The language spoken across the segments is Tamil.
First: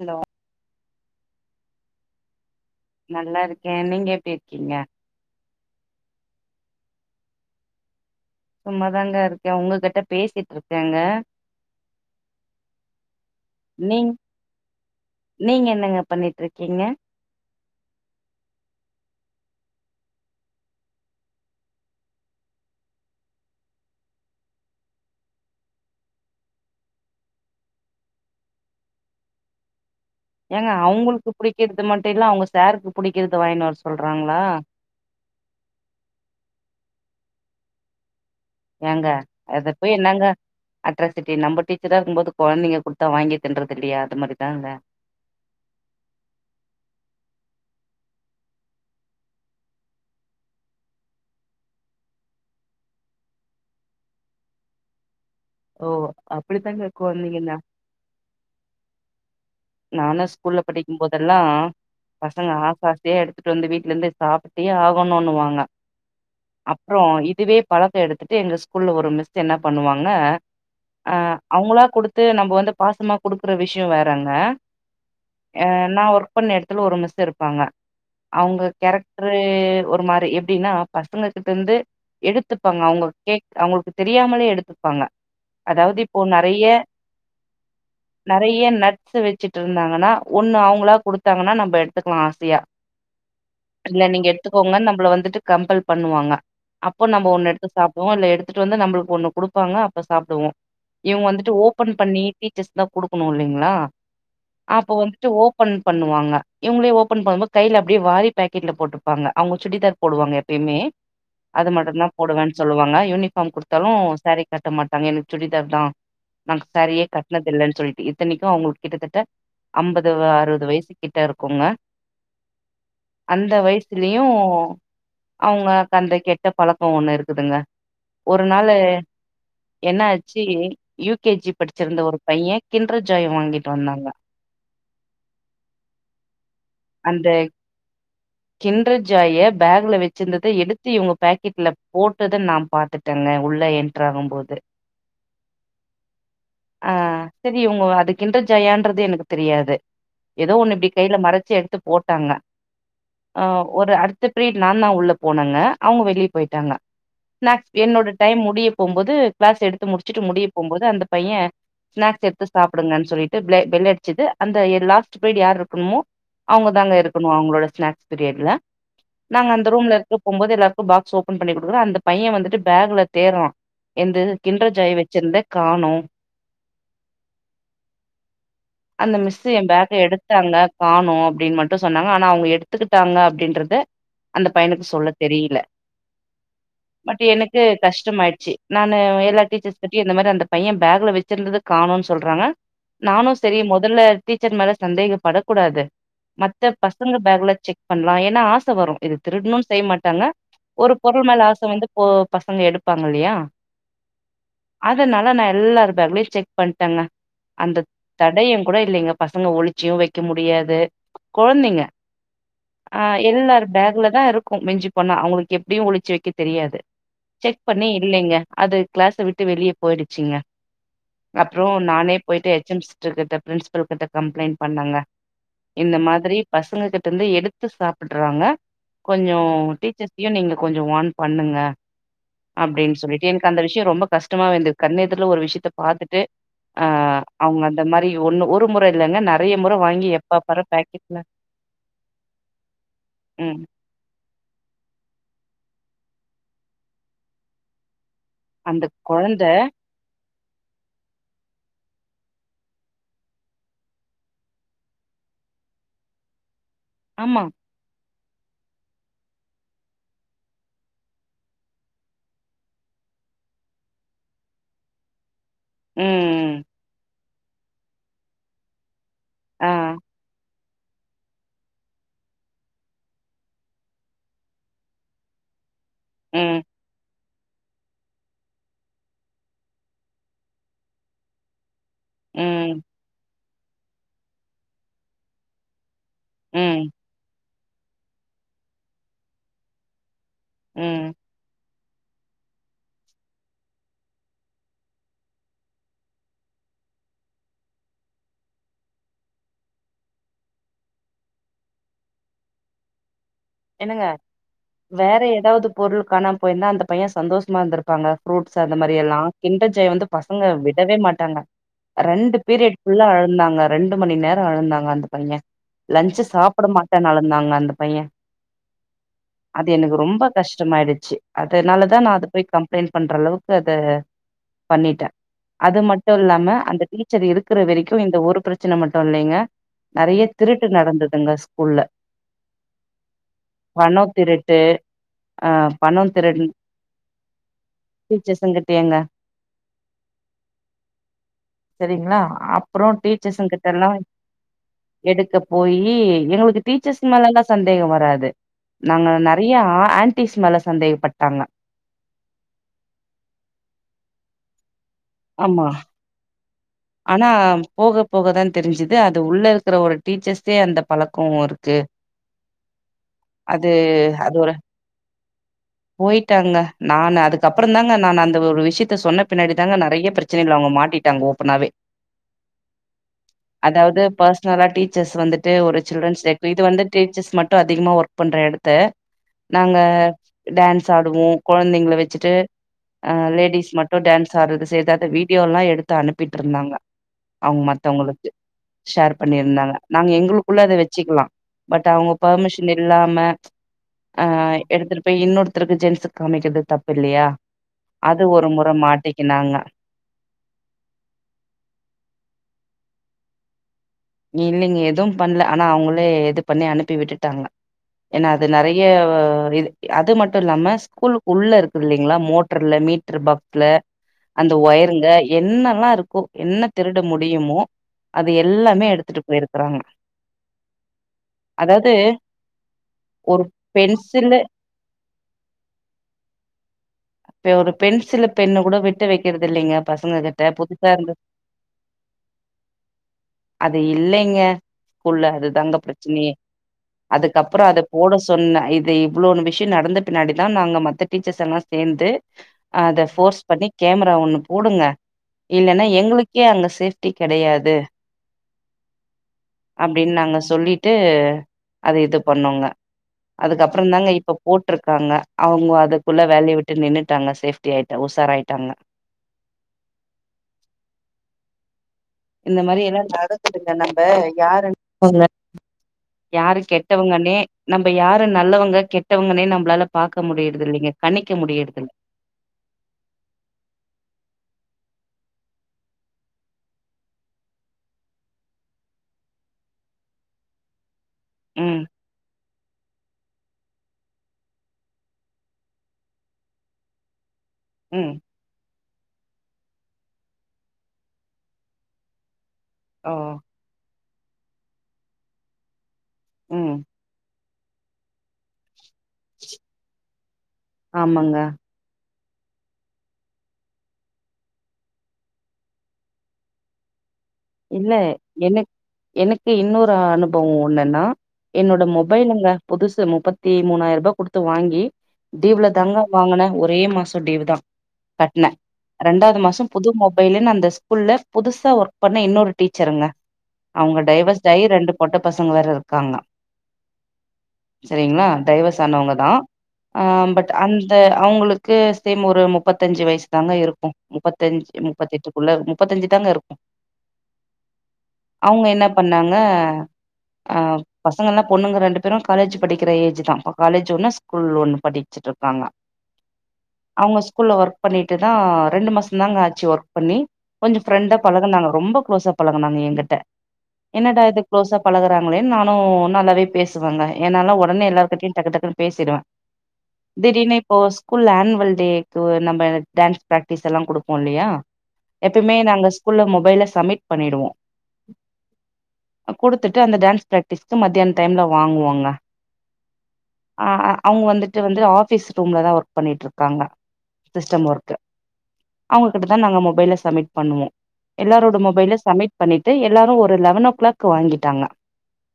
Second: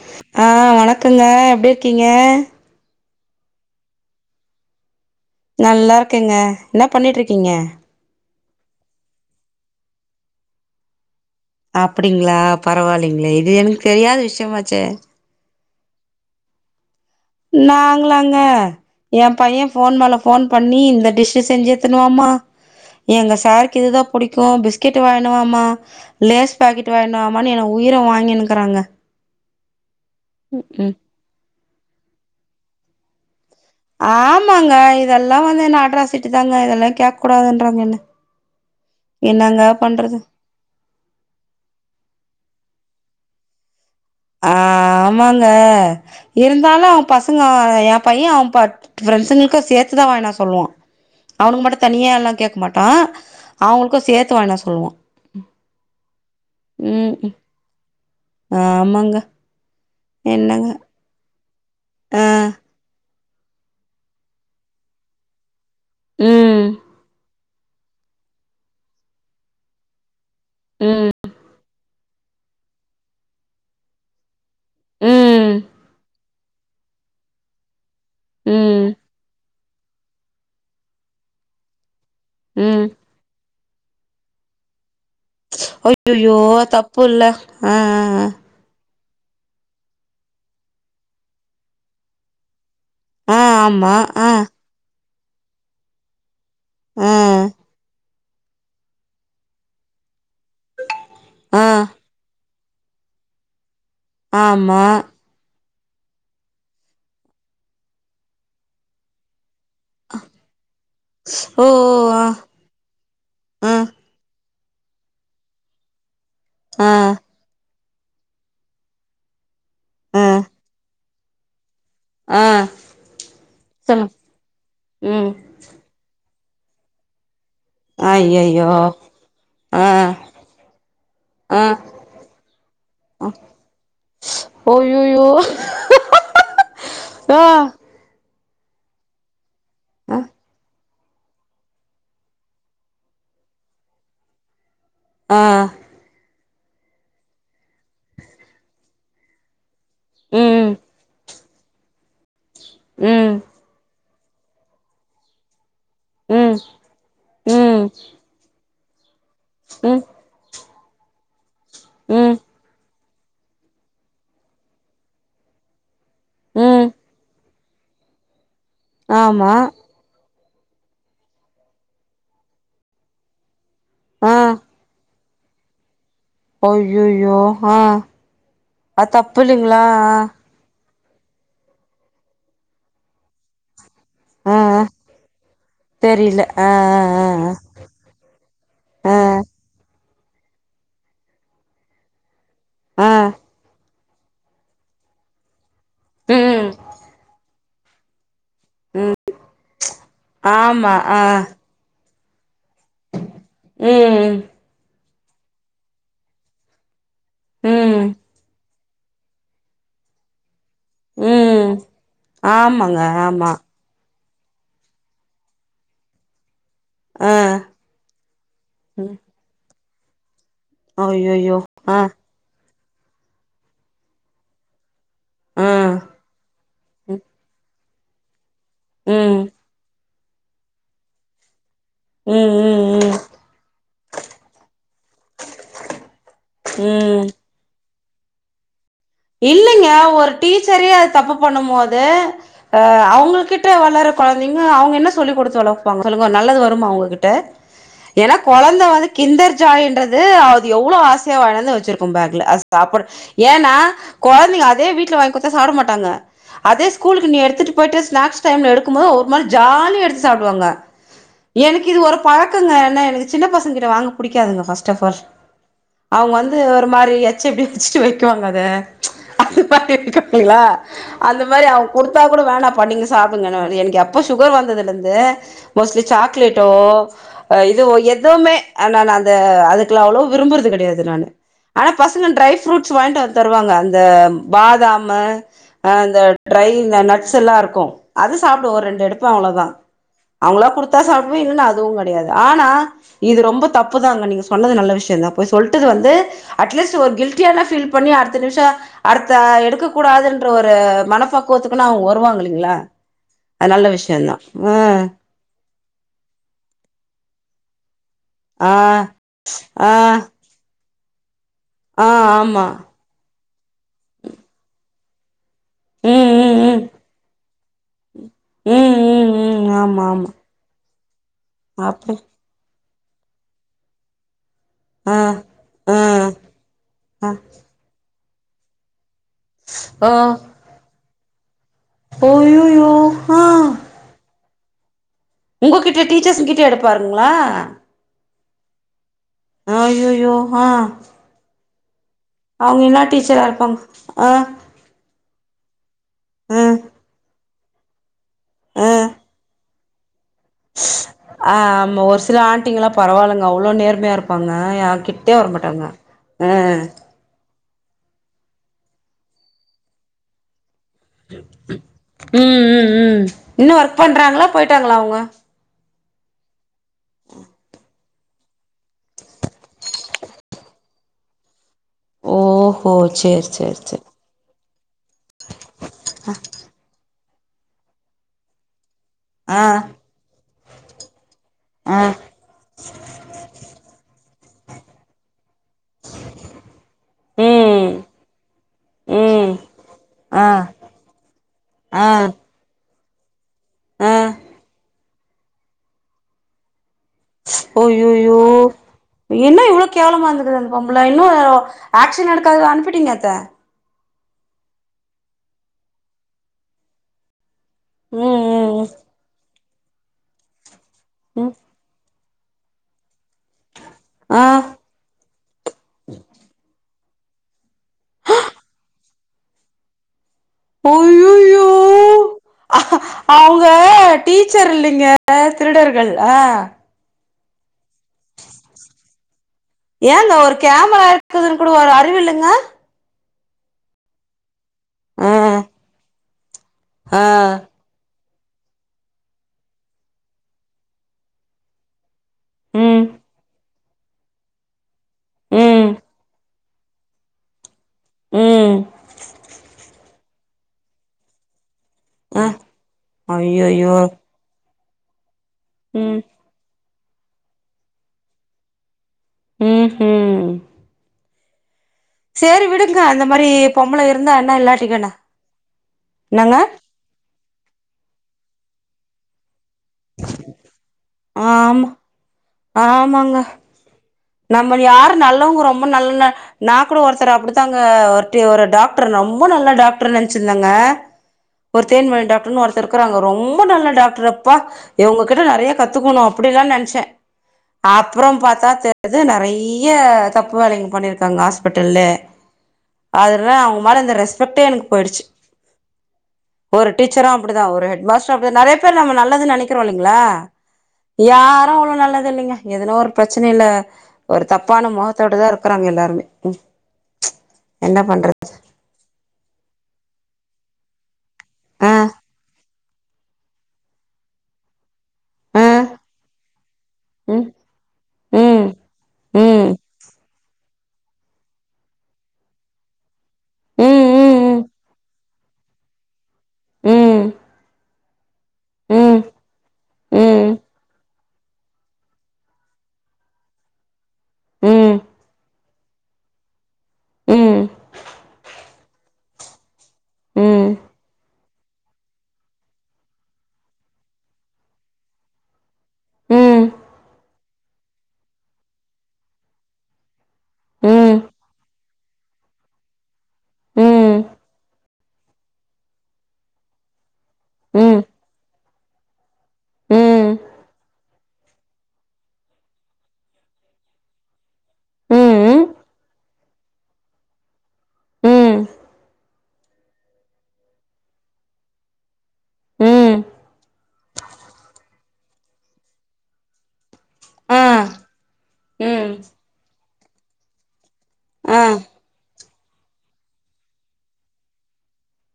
ஹலோ ஆ வணக்கங்க எப்டி இருக்கீங்க நல்லா இருக்கே நீங்க எப்டி இருக்கீங்க நல்லா இருக்கேங்க என்னா பண்ணிட்டுருக்கீங்க சும்மாதாங்க இருக்கே உங்ககிட்ட பேசிட்டு இருக்கேங்க அப்டிங்களா பரவாயில்லிங்களே இது எனக்கு நீங் தெரியாத விஷயமாச்சே நீங்க என்னங்க பண்ணிட்டு இருக்கீங்க நாங்களாங்க என் பைய போன் மேல போன் பண்ணி இந்த டிஷ்ஷ செஞ்சி எத்துனுவாமா எங்க சாருக்கு இதுதா புடிக்கு பிஸ்கட்டு வாங்கினுவாமா லேஸ் பாக்கெட்டு வாங்கினு வாமான்னு என்ன உயிர வாங்கினுக்கிறாங்க ஏங்க ம் அவங்களுக்கு புடிக்கிறது மட்டு இல்ல அவங்க சாருக்கு ப புடிக்கிறது வாங்கினு வர சொல்றாங்களா ஆமாங்க இதெல்லா வந்து என்னா அட்ராசிட்டி தாங்க இதெல்லா கேக்க கூடாதுன்றாங்க என்ன ஏங்க என்னங்க அத போய் பண்றது என்னாங்க அட்ராசிட்டி நம்ம டீச்சரா இருக்கும்போது கொழந்தைங்க குடுத்தா வாங்கி தின்றது இல்லியா அது மாதிரிதாங்க ஆமாங்க இருந்தாலு அவ பசங்க ஆ என் பையன் அவன் ப ஃப்ரெண்ட்ஸுங்களுக்கு சேத்துதா வாங்கினு வர சொல்லுவா அவனுங்க மட்டு தனியா எல்லா கேட்க மாட்டா அவுங்களுக்கு சேர்த்து வாங்கினு வர சொல்லுவா ஓ அப்டித்தாங்க கொழந்தைங்கனா ஆ ஆமாங்க நானு ஸ்கூல்ல என்னங்க படிக்கு போதெல்லா ஆ பசங்க ஆசையா அப்டியே எடுத்துட்டு வந்து வீட்டுல இருந்தே சாப்ட்டே ஆகணுனுவாங்க ம். அப்றோ இதுவே பழத்த எடுத்துட்டு எங்க ஸ்கூல்ல ஒரு மிஸ்ஸு என்ன பண்ணுவாங்க ம். ஆ அவங்களா குடுத் து நம்ம வந்து பாசமா குடுக்குற விஷயோ வேறங்க ம். என்னா வொர் ஒர்க்கு பண்ண எடத்துல ஒரு மிஸ்ஸு இருப்பாங்க அவுங்க ம். கேரக்டரு ஒரு மாரி எப்டின்னா பசங்க கிட்ட இருந்து எடுத்துப்பாங்க ம். அவங்க கேக் அவங்களுக்கு தெரியாமலே எடுத்துப்பாங்க அதாது இப்போ ஐயய்யோ! நறைய தப்புல்ல. ஆ நறைய நட் ஸ வச்சிட்டு இருந்தாங்கன்னா ஒன்னு அவங்களா குடுத்தாங்கன்னா நம் எடுத்துக்கலா ஆசயா ஆ இல்ல நீங்க ஆ. எடுத்துக்கோங்கன்னு நம்மள வந்துட்டு கம்பல் பண்ணுவாங்க அப்போ ஆ ஆமா. ஆ நம்ப ஒன்னு எடுத்து சாப்டுவோ இல்ல எடுத்துட்டு வந்து நம்மளுக்கு ஒன்னு குடுப்பாங்க அப்ப சாப்டுவோ இவங்க வந்துட்டு ஆ ஆ ஓபன் பண்ணி டீச்சர்ஸ்க்லா குடுக்குணு இல்லிங்களா ஆமா. அப்ப வந்து ட்டு ஓபன் பண்ணுவாங்க இவுங்களே ஓபன் பண்ணும்போது கையில அப்டியே வாரி பாக்கெட்ல போட்டுப்பாங்க அவங்க சுடிதார் போடுவாங்க எப்பயிமே ஓ! அது மட்டுந்தா ஆ போடுவேனு சொல்லுவாங்க யூனிஃபார்ம் குடுத்தாலு ஆ சேரி கட்ட மாட்டாங்க எனக்கு சுடிதார் தா நா சேரியே கட்டினது இல்லனு சொல்லிட்டு இத்தனைக்கு அவங்களுக்கு கிட்டத்தட்ட ஐம்பது ஆ அறுபது வயசு கிட்ட இருக்குங்க ஆ ஆ அந்த சொல்லுங்க. வயசுலியு ம். அவங்க அந்த கெட்ட பழக்கோ ஒன்னு இருக்குதுங்க அய்யயோ என்னாச்சி யூ கே ஜி ஆ படிச்சிருந்த ஒரு பையே கிண்ர ஜாய் வாங்கிரு அய்யயோ ஆ கிண்ர ஜாய பேக்ல அ வச்சிருந்தத எடு த்து இவங்க பேக்கெட்ல போட்டத நா பாத்துட்டுந்தே உள்ள என்ட்ர் ஆகும் போது ஆ ஆ செரி இவங்கோ அது கிண்ர ஜாயன்றது எனக்கு தெரியாது ஏதோ ம் ஒண்ணு இப்டி கைல மறச்சி எடுத்து போட்டாங்க ம் ஆ ஒரு அடுத்து ப்ரீட் நாந்தா உள்ள போனங்க அவங்க வெளிய ம் போயிட்டாங்க ஸ்நாக்ஸ்க் ம் என்னோட டைம் முடிய போம்போது கிளாஸ் எடுத்து ம் முடிச்சுட்டு முடிய போம்போது அந்த பையே ஸ்நாக்ஸ் ம் எடுத்து சாப்டுங்கானு சொல்லிட்டு பிலே பெல் அடிச்சது அந்த எ லாஸ்ட் பிரீட் யார் இருக்கணுமோ அவங்க ம் தாங்க இருக்கணு அவங்களோட ஸ்நாக்ஸ் பீரியட்ல நாங்க ஆமா அந்த ரூம்ல இருக்க போம்போது எல்லாருக்கு பாக்ஸ் ஓபன் பண்ணி குடுக்குறோ அந்த பைய வந்துட்டு பேகுல தேடுறா எந்து ஆ கிண்ர ஜாய வச்சிருந்தே காணோ அய்யயோ ஆ அது அந்த தப்பு மிஸ்ஸு ஏ இல்லைங்களா பேக்க ஆ எடுத்தாங்க காணோ அப்டின் மட்டு சொன்னாங்க ஆனா அவங்க எடுத்துக்கிட்டாங்க அப்டின்றத அந்த ஆ பையனுக்கு சொல்ல தெரியல தெரில ஆ பட் ஆ எனக்கு கஷ்டமாயிடுச்சி நானு ஆ எல்லா டீச்சர்ஸ்கிட்டயு இந்த மாரி அந்த பைய பேகுல வச்சிருந்தத காணோன் சொல்றாங்க ஆ ஆ நானுஸ் மொதல்ல டீச்சர் மேல சந்தேகப்படக்கூடாது ம் மத்த பசங்க பேக்ல செக் பண்லா ஏனாஸ் ச வரு இது திருட்னுன் செய்ய மாட்டாங்க ஆமா ஒரு ஆ பொருள் மேல ஆச வந்து போ பசங்க எடுப் பாங்கல்லையா ம் அதுனால நா எல்லார் பேக்லையு செக் பண்டங்க அந்த ம் தடையொங்கூட இல்லைங்க பசங்க ஒளிச்சியு வைக்க முடியாது ம் கொழந்தைங்க ஆமாங்க ஆ ஆமா எல்லார் பேக்லதா இருக்கு மிஞ்சி பண்ணா அவங்களுக்கு எப்டியு ஒழிச்சி வைக்க தெரியாது ஆ செக் பண்ண இல்லைங்க அது கிளாஸ ம் விட்டு வெளிய போயிடுச்சிங்க ஐய்யய்யோ அப்றோ ஆ நானே போயிட்டு எச் எம்ஸ் ட்ருகிட்ட பிரின்ஸிபல் கிட்ட கம்ப்ளைண்ட் பண்ணங்க ஆ இந்த மாதிரி பசங்க கிட்டருந்து எடுத்து சாப்புட்றாங்க ம் கொஞ்சோ டீச் சர்ஸயு நீங்க கொஞ்சோ வார்ன் பண்ணுங்க ம் அப்டின் ம் சொல்லிட்டு ம் எனக்கு அந்த விஷயோ ரொம்ப கஷ்டமாவே இருந்தது கண்ணெதுர்ல ஒரு விஷயத்த பாத்துட்டு ம் அவங்கந் இல்லங்க வாங்கி ஒரு எப்ப பாரு டீச்சரையே அது பாக்கெட்ல தப்பு பண்ணும் போது ஆ அவங்கள் ம் கிட்ட வளர கொழந்தைங்க அவங்க என்ன சொல்லிக் குடுத்து வளப்பாங்க சொல்லுங்கோ நல்லது வருமா அவங்ககிட்ட ஏனா கொழந்த அந்த வந்து கொழந்த கிண்டர் ஜாயின்றது ஆ எவ்ளோ ஆசையா வாய்ட்டு வந்து வச்சிருக்கு பேக்ல அது சாப்புட ஏனா கொழந்தைங்க அதே வீட்ல வாங்கி குடுத்தா சாப்ட மாட்டாங்க அதே ஸ்கூலுக்கு நீ ஆமா எடுத்துட்டு போய்ட்டு ஸ்நாக்ஸ் டைம்ல எடுக்கும்போது ஒரு மாரி ஜாலியா எடுத்து சாப்டுவாங்க எனக்கு இது ஒரு பழக்கொங்க ஏனா எனக்கு சின்ன பசங்க கிட்ட வாங்க புடிக்காதுங்க ஃபர்ஸ்ட் அஃப் ஆல் ம் அவங்க வந்து ஒரு மாரி எச்ச இப்டி வச்சிட்டு வைக்குவாங்க அத அது ஆ பாத்து [unintelligible] அந்த மாரி அவங்க குடுத்தா கூட வேணாம்பா நீங்க சாப்டுங்கனு எனக்கு எப்போ சுகர் வந்ததுலர்ந்து மோஸ்ட்லி ம் சாக்லேட்டோ அ இதுவோ எதுவுமே ஆனஆ நான் அந்த அதுக்குலா அவுளோவு விரும்புறுது கெடையாது நானு ஆனா பசங்க ட்ரை ம் ஃப்ரூட்ஸ் வாய்ங்ட்டு வந்து தருவாங்க அந்த பாதாமு அ அந்த ட்ரை ம் இந்த நட்ஸெல்லா இருக்கு அது சாப்டுவ ஒரு ரெண்டு எடுப்ப அவ்ளோதா அவுங்ளா குடுத்தா ம் சாப்டுவே இல்லன்னா அதுவு கெடையாது ஆனா இது ரொம்ப தப்புதாங்க நீங்க சொன்னது நல்ல விஷ்யந்தா போய் சொல்ட்டது வந்து அட்லீஸ்ட் ஒரு கில்ட்டியான ஃபீல் பண்ணி அடுத்த நிம்ஷோ அடுத்த எடுக்க கூடாதுன்ற ஒரு மனபக்குவத்துக்குன்னு அவ்ங்க வருவாங்க இல்லீங்ளா அது நல்ல விஷ்யந்தா ம இல்வ எதாவது பொருள் காணாம் போய்ர்ந்தா அந்த பையன் சந்தோஷ்மா இர்ந்திரு ப்பாங்க ஃப்ரூட்ஸ் ஆ அந்த மாரி எல்லா கிண்டர் ஜாய ஆ ஆ வந்து பசங்க விடவே மாட்டாங்க ஆ ரெண்டு ஆமா பீரியட் ஃபுல்ல அழுந்தாங்க ரெண்டு மணி நேரோ அழுந்தாங்க அந்த பையன் லன்ச்சு ம் சாப்புட ம் மாட்டன் அழுந்தாங்க அந்த பையன் ம் ம் அது ம் எனக்கு ஆமா ரொம்ப ஆமா கஷ்டமாய்டுச்சு அதுனாலதான் அப்டி நான் அது போய் கம்ப்ளைண்ட் பண்ற அளவுக்கு அது பண்ணிட்ட ஆ அது ஆ மட்டு இல்லாம அந்த டீச்சர் ஆ இருக்கிற வரைக்கு இந்த ஒரு பிரச் சின மட்டும் இல்லைங்க ஓ நெறைய திருட்டு நடந்ததுங்க ஸ்கூல்ல ஐயயோ அ பணோ திருட்டு ஆ பணோ உங்ககிட்ட திருடு டீச்சர்ஸ்ங்கிட்ட எடுப்பாருங்ளா டீச்சர்ஸுங்கிட்டயேங்க ஆ ஐயயோ ஆ சரிங்ளா அவங்க அப்புறோ என்ன டீச்சரா டீச்சர்ஸ்ங் இருப்பாங்க கிட்டலா ஆ எடுக்க போயி எங்களுக்கு ம் ம் டீச்சர்ஸ் மேலலா சந்தேகோ வராது நாங்க நெறையா ஆன்டிஸ் மேலஸ் ஆ ஆமா ஒரு சில ஆண்டிங்குளா பரவாயில்லங்க அவ்ளோ நேர்மையா இருப்பாங்க யார் கிட் டே ஆமா வரமாட்டாங்க ஆ ஆனா போக போகதான் தெரிஞ்சுது அது உள்ள இருக்கிற ஒரு டீச்சர்ஸே அந்த பழக்கோ இருக்கு ம் ம் ம் அது இன்னு ஒர்க் பண்றாங்களா அதோட போயிட்டாங்களா அவங்க போய்ட்டாங்க நானு அதுக்கப்புறந்தாங்க நான் அந்த ஒரு விஷ்யத்த சொன்ன பின்னாடி தாங்க நெறைய பிர ச்சனைல அவ்ங்க மாட்டிட்டாங்க ஓப்பனாவே ஓ ஹோ சேர் அதாவ்து பர்ஸ்னலா டீச்சர்ஸ் வந்துட்டு ஒரு சில்ரன்ஸ்ட்ட இப்ப இது வந்து டீச்சர்ஸ் மட்டு அதிகமா ஒர்க் பண்ற எடத்த ஆ நாங்க டான்ஸ் ஆடுவோ கொழந்தைங்ள ஆ வச்சுட்டு ஆ லேடிஸ் மட்டு டான்ஸ் ஆடுறது செய்றது அத வீடியோலா எடுத்தா ட்ருந்தாங்க அவ்ங்க ம் மத்தவங்ளுக்கு ஷேர் ம் பண்ணிருந்தாங்க நாங்க ஆ எங்களுக்குள்ள அத வச்சுக்குலா பட் ஆ அவ்ங்க பர்மிஷ் ஷின் இல்லாம ஆ எடுத்துட்டு போய் இன்னொருத்தருக்கு ஜென்ஸுக் காமிக்கற்து தப்பில்லையா ஐயயோ என்ன இவ்ளோ கேவலமா இருந்துக்குது அந்த பொம்புல இன்னு ஆக்ஷன் எடுக்காதா அனுப்பிட்டீங்க அத இல்லைங்க எதும் பண்ல ஆனா அவுங்குளே இது பண்ணி அனுப்பி விட்டுட்டாங்க ஏனா ம் அது நெறைய ம் இது அது மட்டு இல்லாம ஸ்கூலுக்கு உள்ள ம் இருக்குது இல்லலைங்ளா மோ ட்ருல மீட்ரு பாக்ஸ்ல ஆ அந்த ஒயர் ங்க என்னல்லா இருக்கோ என்ன திருட முடியுமோ அது எல்லாமே எடு த்துட்டு போயிருக்கிறாங்க ஐயய்யோ ஒரு அவங்க பென்சிலு டீச்சர் இல்லைங்க திருடர்கள் ஆ இப்ப ஒரு பென்சில் பெண்ணு கூட விட்டு வைக்கிறது இல்லைங்க பசங்க ஏங்க கிட்ட ஒரு புதுசா கேமரா இருந்து இருக்குதுன்னு கூட ஒரு அறிவு இல்லைங்க அது இல்லைங்க ஸ்கூல்ல ஆ அது தாங்க பிரச்சனையே ஆ அதுக்கப்பறோ அத போட சொன்னே இது இவ்ளோ ஒன்னு விஷய நடந்த பின்னாடிதா நாங்க மத்த டீச்சர்ஸ் எல்லா சேர்ந்து ம் அத போர்ஸ் பண்ணி கேமரா ஒன்னு போடுங்க இல்லைன்னா ம் எங்களுக்கே அங்க சேஃப்டி கிடையாது ம் அப்டின்னு நாங்க சொல்லிட்டு அது இது ஆ பண்ணோங்க அதுக்கப்பற அய்யய்யோ தாங்க இப்ப போட்டிருக்காங்க அவங்க ம் அதுக்குள்ள வேலைய விட்டு நின்னுட்டாங்க சேஃப்டி ஆயிட்டா உசார ஆயிட்டாங்க ம் ம் இந்த சேரி மாறி விடுங்க எல்லா அந்த மாரி நடக்குதுங்க பொம்பள நம்ம இருந்தா என்ன யாருன் இல்லாட்டிக்கென்ன என்னங்க யாரே கெட் வங்கே நம்ம யாரும் நல்லவங்க கெட்டவங்கே நம்மளால பாக்க முடியுறது இல்லைங்க கணிக்க ஆமா முடியுறதில்ல ஆமாங்க நம்ம யாரு நல்லவங்க ரொம்ப நல்ல நா கூட ஒருத்தர் அப்டித்தாங்க ஒரு ஒரு டாக்டர் ரொம்ப நல்ல டாக்டர் நினைச்சிருந்தங்க ம் ஒரு தேன்மொழி டாக்டர்னு ஒருத்தர் இருக்கிறாங்க ரொம்ப நல்ல டாக்டர் அப்பா இவங்ககிட்ட நெறைய கத்துக்கணு அப்படில்லா நினைச்சே ம் அப்பற பாத்தா தெரிது நெறைய தப்பு வேலைங்க பண்ணிருக்காங்க ஹாஸ்பிட்டல்ல ஓ அது அவங்க மேல இந்த ரெஸ்பெக்டே எனக்கு போயிடுச்சு ம் ஒரு டீச்சர அப்டி தா ஒரு ஹெட் மாஸ்டார நெறைய பேர் நம நல்லது நினைக்கிறோ இல்லங்களா ஆமாங்க யாரு அவ்ளவு நல்லது தெர்லங்க இல்லைங்க எதுன ஒரு பிரச்சனைல்ல ஒரு தப்பான முகத்தோட தா இருக்குறாங்க எல்லாருமே ம் இல்ல என்ன பண்றது என எனக்கு இன்னொரு அனுபவ ஒன்னு என்னான என்னோட ஆ மொபைல் அங்க புதுசு முப்பத்தி மூணாயிர ரூபாய் கொடுத்து வாங்கி ஆ டீவுல தங்கா வாங்குனே ஒரே மாச ம் டீவு தா கட்டுனே ம் ரெண்டாவது மாசம் ம் புது மொபைலன்னு அந்த ஸ்கூல்ல புதுசா ஒரு பண்ண இன்னொரு டிஸ் ச்சுருங்க ம் அவங்க ம் டைவர்ஸ்டயி ரெண்டு பொட்ட பசங்க வேற இருக்காங்க ம் ம் செரிங்களா டயர்வசானவங்க ம் தா ஆ பட் ம் அந்த அவங்களுக்கு சேம் ஒரு முப்பத்தஞ்சு வயசு தாங்க இருக்கு முப்பத்தஞ்சு ம் முப்பத் எட்டுக்குள்ளே முப்பத்தஞ்சு தாங்க இருக்கு ம் அவங்க என்ன பண்ணாங்க ஆ ம் பசங்கல்லா பொண்ணுங்க ரெண்டு அப்பற காலேஜ் படிக்கிற ஏஜ் தா இப்ப காலேஜ் ஒன்னு ஸ்கூல் ஒன்னு படிச்சுட்டு இருக்காங்க ம் அவங்க ஸ்கூல்ல ஒர்க் பண்ணிட்டு தா ரெண்டு மாசம் தாங்க ஆச்சு ஒர்க் பண்ணி கொஞ்சோ ம் ஃப்ரெண்டா பழகுனாங்க ரொம்ப குளோஸ் ஆ பழகுனாங்க என்கிட்ட என்னடா இது குளோஸா பழகுற நானு நல்லாவே பேசுவாங்க என்னால உடனே எல்லாரு கிட்டயு டக்கு டக்குன்னு பேசிடுவே திடீர்னு இப்போ ஸ்கூல் ஆனுவல் டேக்கு நம்ம டான்ஸ் பிராக்டிஸ் எல்லா கொடுப்போ இல்லையா ம் எப்பயுமே ம் நாங்க ஸ்கூல்ல மொபைல சமிட் பண்ணிடுவோ ம் குடுத்துட்டு அந்த டான்ஸ் பிராக்டிஸ்க்கு மத்தியானோ டைம்ல வாங்குவாங்க ம் ஆ அ அவங்க வந்துட்டு வந்துட்டு ஆஃபீஸ் ரூம்ல தா ஒர்க் பண்ணிட்ருக்காங்க ஆ சிஸ்டம் ஒர்க்கு ம் அவுங்ககிட்டதா நாங்க மொபைல சம்மிட் பண்ணுவோ எல்லாரோட ஆ மொபைல சம்மிட் பண்ணிட்டு எல்லாரோ ஒரு லெவனோ கிளாக் வாங்கிட்டாங்க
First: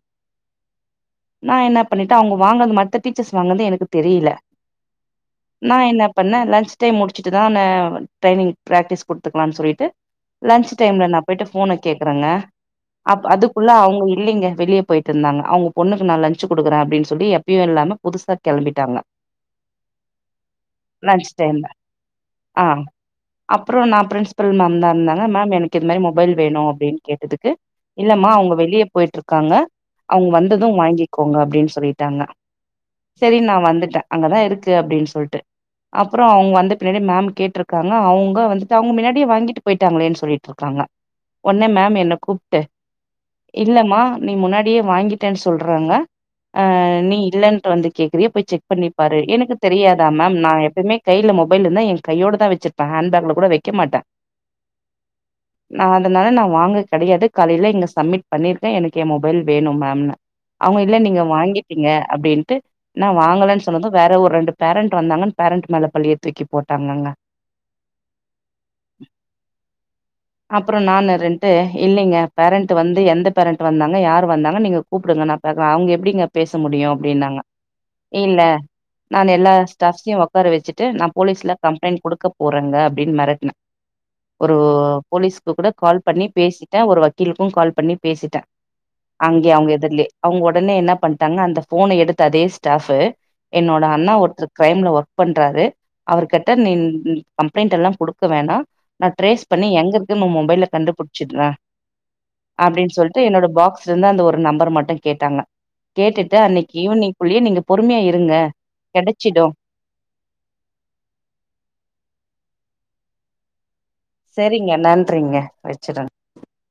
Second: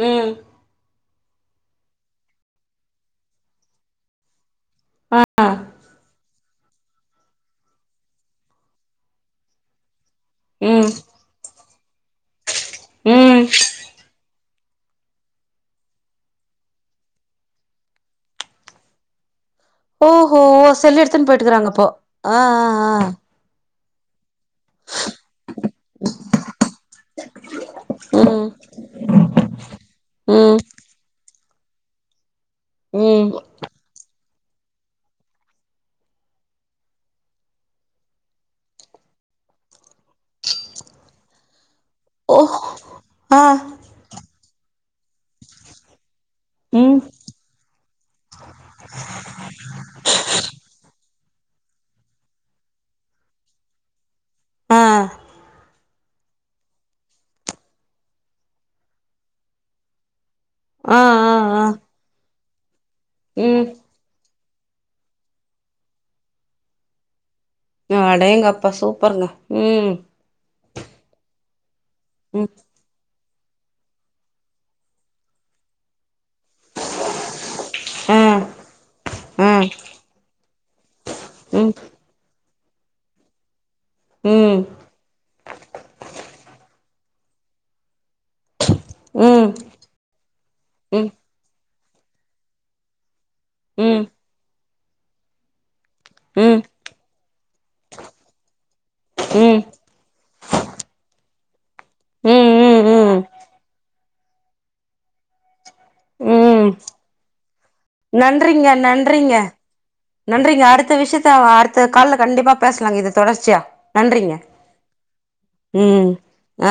ம் நா என்ன பண்ணிட்ட அவுங்க வாங்கனது மத்த டீச்சர்ஸ் வாங்குனது எனக்கு தெரியுல ஆ நா என்னப் பண்ணே லன்ச் டைம் முடிச்சுட்டுதா நா ட்ரைனிங் பிராக்டிஸ் குடுத்துக்கலான்னு சொல்லிட்டு லன்ச் ம் டைம்ல நா போயிட்டு ஃபோன கேக்குறேங்க அப் ம் அதுக்குள்ள அவுங்க இல்லீங்க வெளியே போயிட்டு இருந்தாங்க அவுங்க பொண்ணுக்கு நா லஞ்சு குடுக்குறே அப்டீன்னு சொல்லி எப்பயு இல்லாம புதுசா கெளம்பிட்டாங்க ஓஹோ ஓ செல்ல எடுத்துன்னு லன்ச் டைம்ல போயிட்டுக்குறாங்கப்ப ஆ ஆ ஆ அப்புறோ நா பிரின்ஸுபுல் மேம் தா இருந்தாங்க மேம் எனக்கு இது மாரி மொபைல் வேணோ அப்டீன்னு கேட்டதுக்கு ஆ இல்லம்மா ம் அவுங்க வெளிய போயிட்ருக்காங்க அவுங்க ம் வந்ததோ வாங்கிக்கோங்க அப்டீன்னு சொல்லிட்டாங்க ம் செரி நா வந்துட்டே அங்கதா இருக்கு அப்டீன்னு சொல்ட்டு அப்புறோ அவுங்க வந்த பின்னாடி மேம் கேட்ருக்காங்க அவுங்க வந்துட்டு அவுங்க மின்னாடியே வாங்கிட்டு போயிட் டாங்களேனு சொல்லிட்டு இருக்காங்க ஒன்னே மேம் என்ன ஓ கூப்ட்டு ஆ இல்லமா நீ முன்னாடியே வாங்கிட்டேன்னு சொல்றாங்க ஆ ம் நீ இல்லன்ட்டு வந்து கேக்றுயே போய் செக் பண்ணிப்பாரு எனக்கு தெரியாதா மேம் நா எப்பயமே கைல மொபைல் இருந்தா எ கையோட தா வெச்சிருப்பே ஹண் பேக்ல கூட வெக்க மாட்டே ஆ நா அதனால நா வாங்க கெடையாது காலையில இங்க சப்மிட் பண்ணிருக்கே எனக்கு எ மொபைல் வேணு மேம்னே அவங்க ஆ இல்ல நீங்க ஆ ஆ வாங்கிட்டீங்க அப்டின்ட்டு நா வாங்கலன்னு ம் சொன்னது வேற ஒரு ரெண்டு பேரண்ட்டு வந்தாங்கன்னு பேரண்ட் மேல பழிய தூக்கி போட்டாங்கங்க அடேங்கப்பா சூப்பருங்க ம் அப்புறோ நா ரெண்டு இல்லீங்க ம் பேரண்ட் டு வந்து எந்த பேரண்ட் வந்தாங்க யார் வந்தாங்க நீங்க கூப்புடுங்க நா பாக்ற அவுங்க எப்டிங்க பேச முடியு அப்டீன்னாங்க ஆ இல்ல நா ஆ எல்லா ஸ்டாஃப்ஸையு ஒக்கார வெச்சுட்டு நா போலீஸ்ல ம் கம்ப்ளைண்ட் குடுக்கப் போறங்க அப்டீன்னு மெறட்னே ஒரு ம் போலீஸ்க்கு கூட கால் பண்ணி பேசிட்டே ஒரு வக்கீலுக்கு கால் பண்ணி பேசிட்டே ம் அங்கேயே அவுங்க எதுர்லயே அவுங்க ஒடனே என்னா ம் ம் பண்ட்டாங்க அந்த ஃபோன எடுத்த அதே ஸ்டாஃபு என்னோட ம் அண்ணா ஒருத்தர் கிரைம்ல ஒர்க் பண்றாரு அவர்கிட்ட ம் நீ கம்ப்ளைண்டெல்லா குடுக்க வேண்டா நா ட்ரேஸ் பண்ணி எங்க இருக்கு உ மொபைல்ல கண்டுபுச்சுட்றே ம் ம் அப்டீன்னு ம் சொல்ட்டு என்னோட பாக்ஸ்ல இருந்து அந்த ஒரு நம்பர் மட்டு கேட்டாங்க கேட்டுட் டு ம் அன்னைக்கி ஈவினி்ங்குள்ளயே நீங்க பொறுமையா இருங்க நன்றிங்க நன்றிங்க கெடைச்சிடோ நன்றிங்க அடுத்த விஷ்யத்த அடுத்த கால்ல கண்டிப்பா பேசலாங்க இது தொடர்ச்சியா நன்றிங்க செரிங்க நன்றிங்க ம் வெச்சிருங்க ஆ